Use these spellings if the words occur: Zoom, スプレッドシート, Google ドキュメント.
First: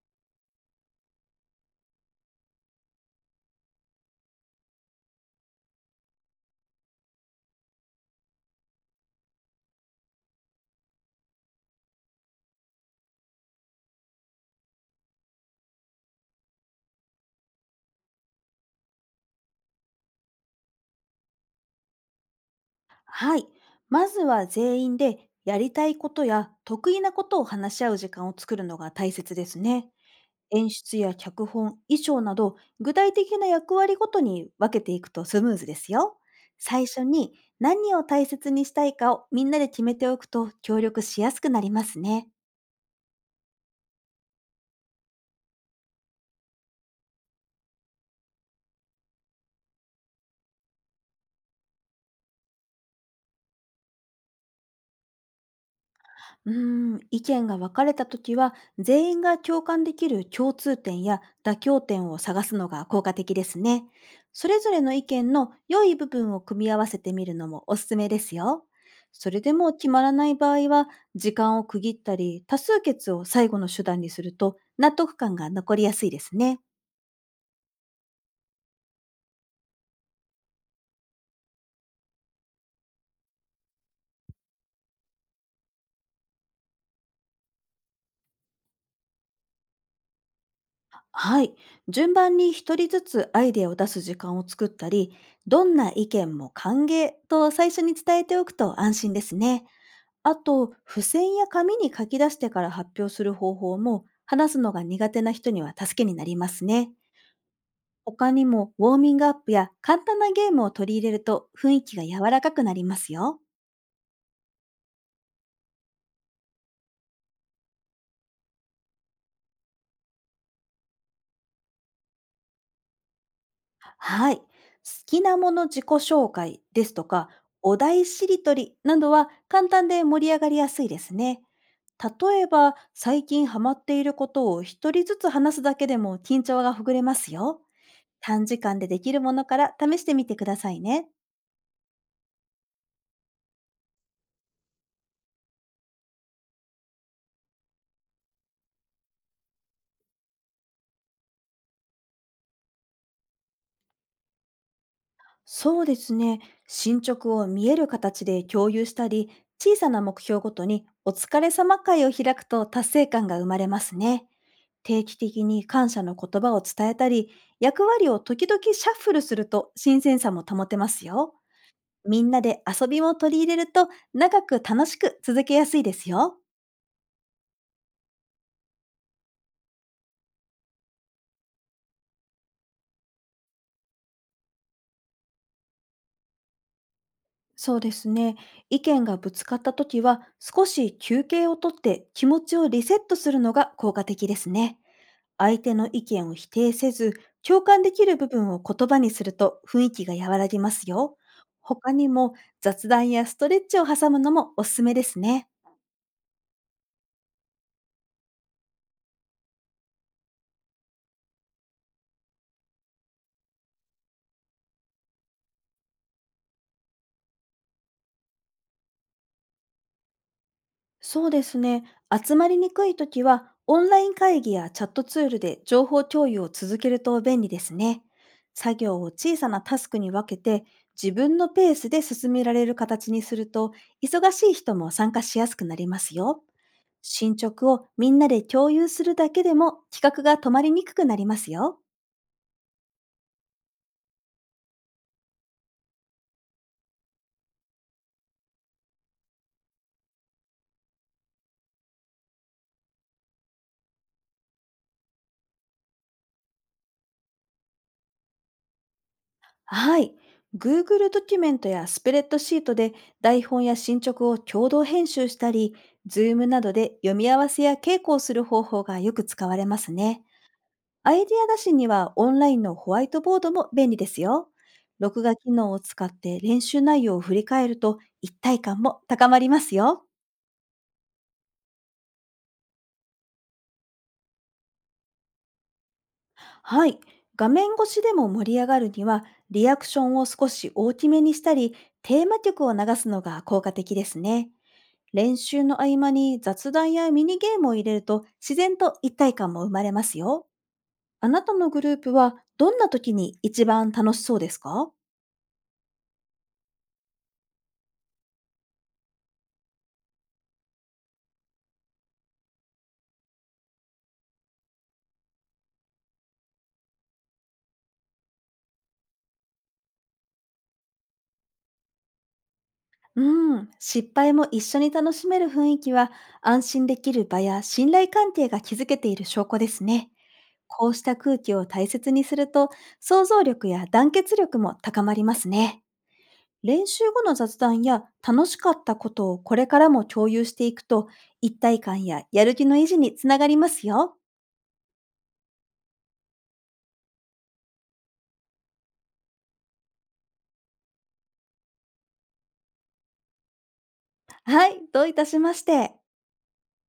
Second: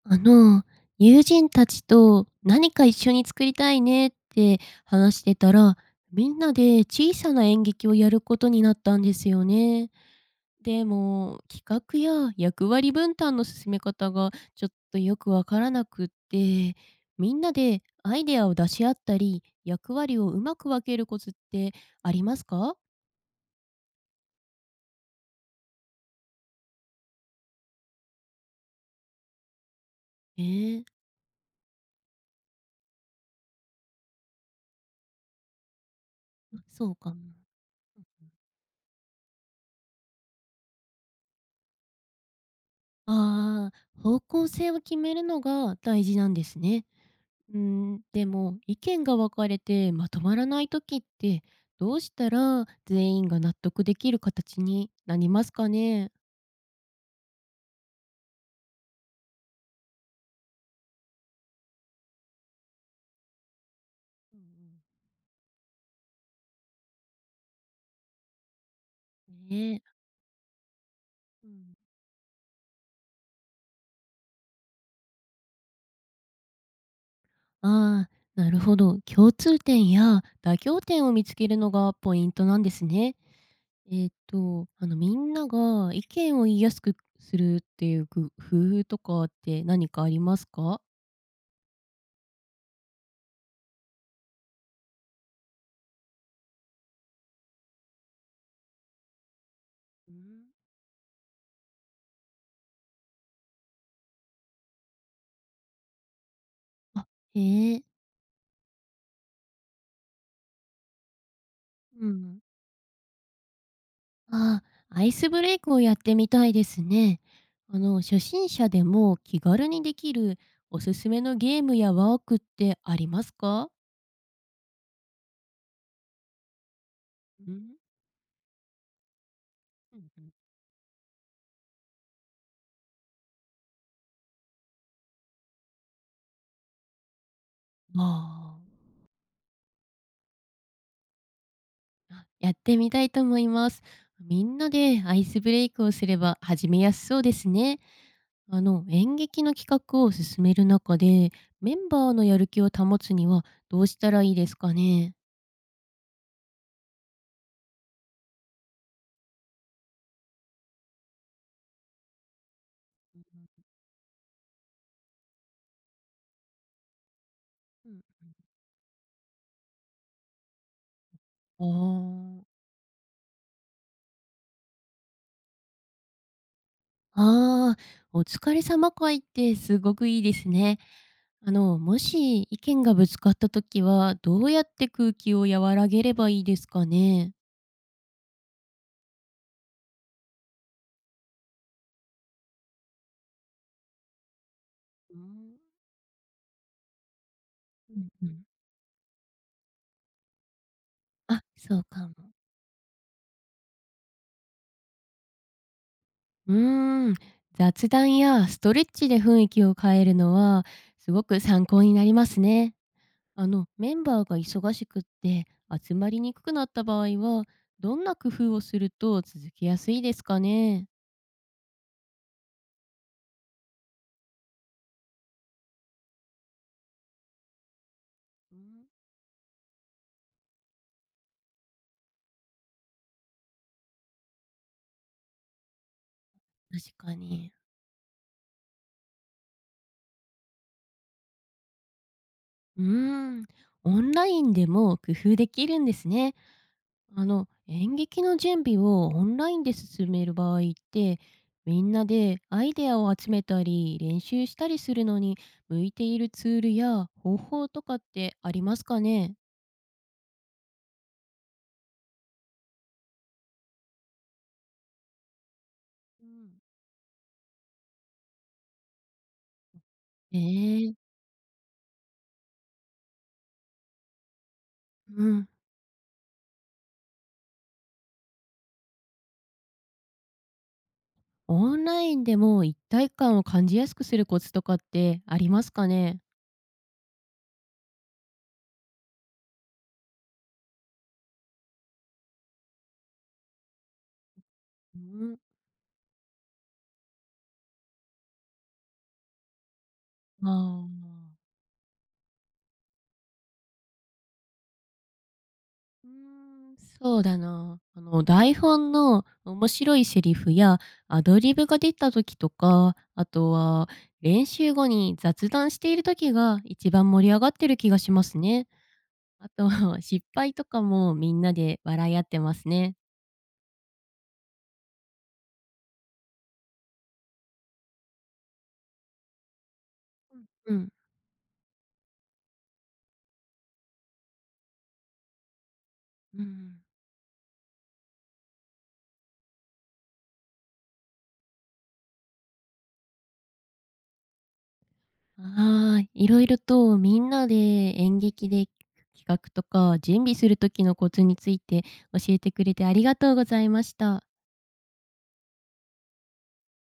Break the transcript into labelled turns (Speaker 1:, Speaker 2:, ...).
Speaker 1: あの、友人たちと何か一緒に作りたいねって話してたら、みんなで小さな演劇をやることになったんですよね。でも、企画や役割分担の進め方がちょっとよくわからなくって、みんなでアイデアを出し合ったり、役割をうまく分けるコツってありますか？
Speaker 2: はい。まずは全員でやりたいことや得意なことを話し合う時間を作るのが大切ですね。
Speaker 1: え
Speaker 2: 演
Speaker 1: ー、
Speaker 2: 出や脚本、衣装など具体的な役割ごとに分けていくとスムーズですよ。
Speaker 1: そ
Speaker 2: 最
Speaker 1: う
Speaker 2: 初
Speaker 1: かも。
Speaker 2: に何を大切にしたいかをみんなで決めておくと協力しやすくなりますね。
Speaker 1: ああ、方向性を決めるのが大事なんですね。うん、でも意見が分かれてまとまらない時ってどうしたら全員が納得できる形になりますかね？
Speaker 2: うーん、意見が分かれたときは、全員が共感できる共通点や妥協点を探すのが効果的ですね。
Speaker 1: う
Speaker 2: それぞ
Speaker 1: ん。
Speaker 2: れの意見の良い部分を組み合わせてみるのもおすすめですよ。それで
Speaker 1: ね
Speaker 2: も
Speaker 1: え。
Speaker 2: 決まらない場合は、時
Speaker 1: うんう
Speaker 2: 間を
Speaker 1: ん。
Speaker 2: 区切ったり、多数決を最後の手段にすると、納得感が残りやすいですね。
Speaker 1: ああ、なるほど。共通点や妥協点を見つけるのがポイントなんですね。みんなが意見を言いやすくするっていう工夫とかって何かありますか？
Speaker 2: はい。順番に一人ずつアイデアを出す時間を作ったり、どんな意見も歓迎と最初に伝えておくと安心ですね。
Speaker 1: う
Speaker 2: あ
Speaker 1: ん。
Speaker 2: と、付箋や紙に書き出してから発表する方法も、話すのが苦手な人には助けになりますね。
Speaker 1: あ、へえ。
Speaker 2: 他にも、ウォーミングアップや簡単なゲームを取り入れると雰囲気が
Speaker 1: う
Speaker 2: 柔
Speaker 1: ん。
Speaker 2: らかくなりますよ。
Speaker 1: ああ、アイスブレイクをやってみたいですね。初心者でも気軽にできるおすすめのゲームやワークってありますか？
Speaker 2: はい。好きなもの自己紹介ですとか、
Speaker 1: うん、
Speaker 2: お題しりとりなどは簡単
Speaker 1: う
Speaker 2: で
Speaker 1: んう
Speaker 2: 盛
Speaker 1: ん。
Speaker 2: り上がりやすいですね。例えば、最近ハマっていることを一人ずつ話すだけでも緊張がほぐれますよ。短
Speaker 1: あ
Speaker 2: 時間でできるものから試してみてくださいね。
Speaker 1: あ、やってみたいと思います。みんなでアイスブレイクをすれば始めやすそうですね。演劇の企画を進める中で、メンバーのやる気を保つにはどうしたらいいですかね？
Speaker 2: そうですね。進捗を見える形で共有したり、小さな目標ごとにお疲れ様会を開くと達成感が生まれますね。定期的に感謝の言葉を伝えたり、役
Speaker 1: うん。
Speaker 2: 割を時々シャッフルすると新鮮さも保てますよ。
Speaker 1: ああ
Speaker 2: みんな
Speaker 1: ー。
Speaker 2: で遊びも取り入れると長く楽しく続けやすいですよ。
Speaker 1: ああ、お疲れ様会ってすごくいいですね。もし意見がぶつかった時は、どうやって空気を和らげればいいですかね？
Speaker 2: そうですね。意見がぶつかった時は少し休憩をとって気持ちをリセットするのが効果的ですね。
Speaker 1: うーん。
Speaker 2: 相手の意見を否定せず、共感で
Speaker 1: う
Speaker 2: き
Speaker 1: ん
Speaker 2: る
Speaker 1: う
Speaker 2: 部
Speaker 1: ん。
Speaker 2: 分を言葉にすると雰囲気が和らぎますよ。
Speaker 1: あ、そう
Speaker 2: 他
Speaker 1: か
Speaker 2: に
Speaker 1: も。
Speaker 2: も、雑談やストレッチを挟むのもおすすめですね。
Speaker 1: うーん、雑談やストレッチで雰囲気を変えるのはすごく参考になりますね。メンバーが忙しくって集まりにくくなった場合は、どんな工夫をすると続けやすいですかね？
Speaker 2: そうですね。集まりにくいときは、オンライン会議やチャットツールで情報共有を続けると便利ですね。
Speaker 1: う
Speaker 2: 作
Speaker 1: ん。
Speaker 2: 業を小さなタスクに分けて、自分のペースで進められる形にすると、忙しい人も参加しやすくなりますよ。
Speaker 1: 確か
Speaker 2: 進
Speaker 1: に。
Speaker 2: 捗をみんなで共有するだけでも企画が止まりにくくなりますよ。
Speaker 1: うーん、オンラインでも工夫できるんですね。演劇の準備をオンラインで進める場合って、みんなでアイデアを集めたり、練習したりするのに向いているツールや方法とかってありますかね？
Speaker 2: はい。Google ドキュメントやスプレッドシートで台本や進捗を共同編集したり、
Speaker 1: う
Speaker 2: Zoom
Speaker 1: ん。
Speaker 2: などで読み合わせや稽古をする方法がよく使われますね。
Speaker 1: えー
Speaker 2: アイディア出しにはオンラインのホワイトボードも便利ですよ。
Speaker 1: う
Speaker 2: 録画
Speaker 1: ん。
Speaker 2: 機能を使って練習内容を振り返ると一体感も高まりますよ。
Speaker 1: オンラインでも一体感を感じやすくするコツとかってありますかね？
Speaker 2: はい。画面越しでも盛り上がるには、リアクションを少し大きめにしたり、テーマ曲を流すのが効果的ですね。
Speaker 1: う
Speaker 2: 練
Speaker 1: ん。
Speaker 2: 習の合間に雑談やミニゲームを入れると、自然と一体感も生まれますよ。
Speaker 1: あ
Speaker 2: あな
Speaker 1: あ。
Speaker 2: たのグループは、どんな時に一番楽しそうですか？
Speaker 1: うーん、そうだな。台本の面白いセリフやアドリブが出た時とか、あとは練習後に雑談している時が一番盛り上がってる気がしますね。あとは 失敗とかもみんなで笑い合ってますね。
Speaker 2: うん、失敗も一緒に楽しめる雰囲気は安心できる場や信頼関係が築けている証拠ですね。
Speaker 1: う
Speaker 2: こ
Speaker 1: ん。
Speaker 2: うした空気を大切にすると想像力や団結力も高まりますね。
Speaker 1: うん。
Speaker 2: 練習後の雑談や楽しかったことをこれからも共有していくと一体感ややる気の維持につながりますよ。
Speaker 1: ああ、いろいろとみんなで演劇で企画とか準備する時のコツについて教えてくれてありがとうございました。
Speaker 2: はい、どういたしまして。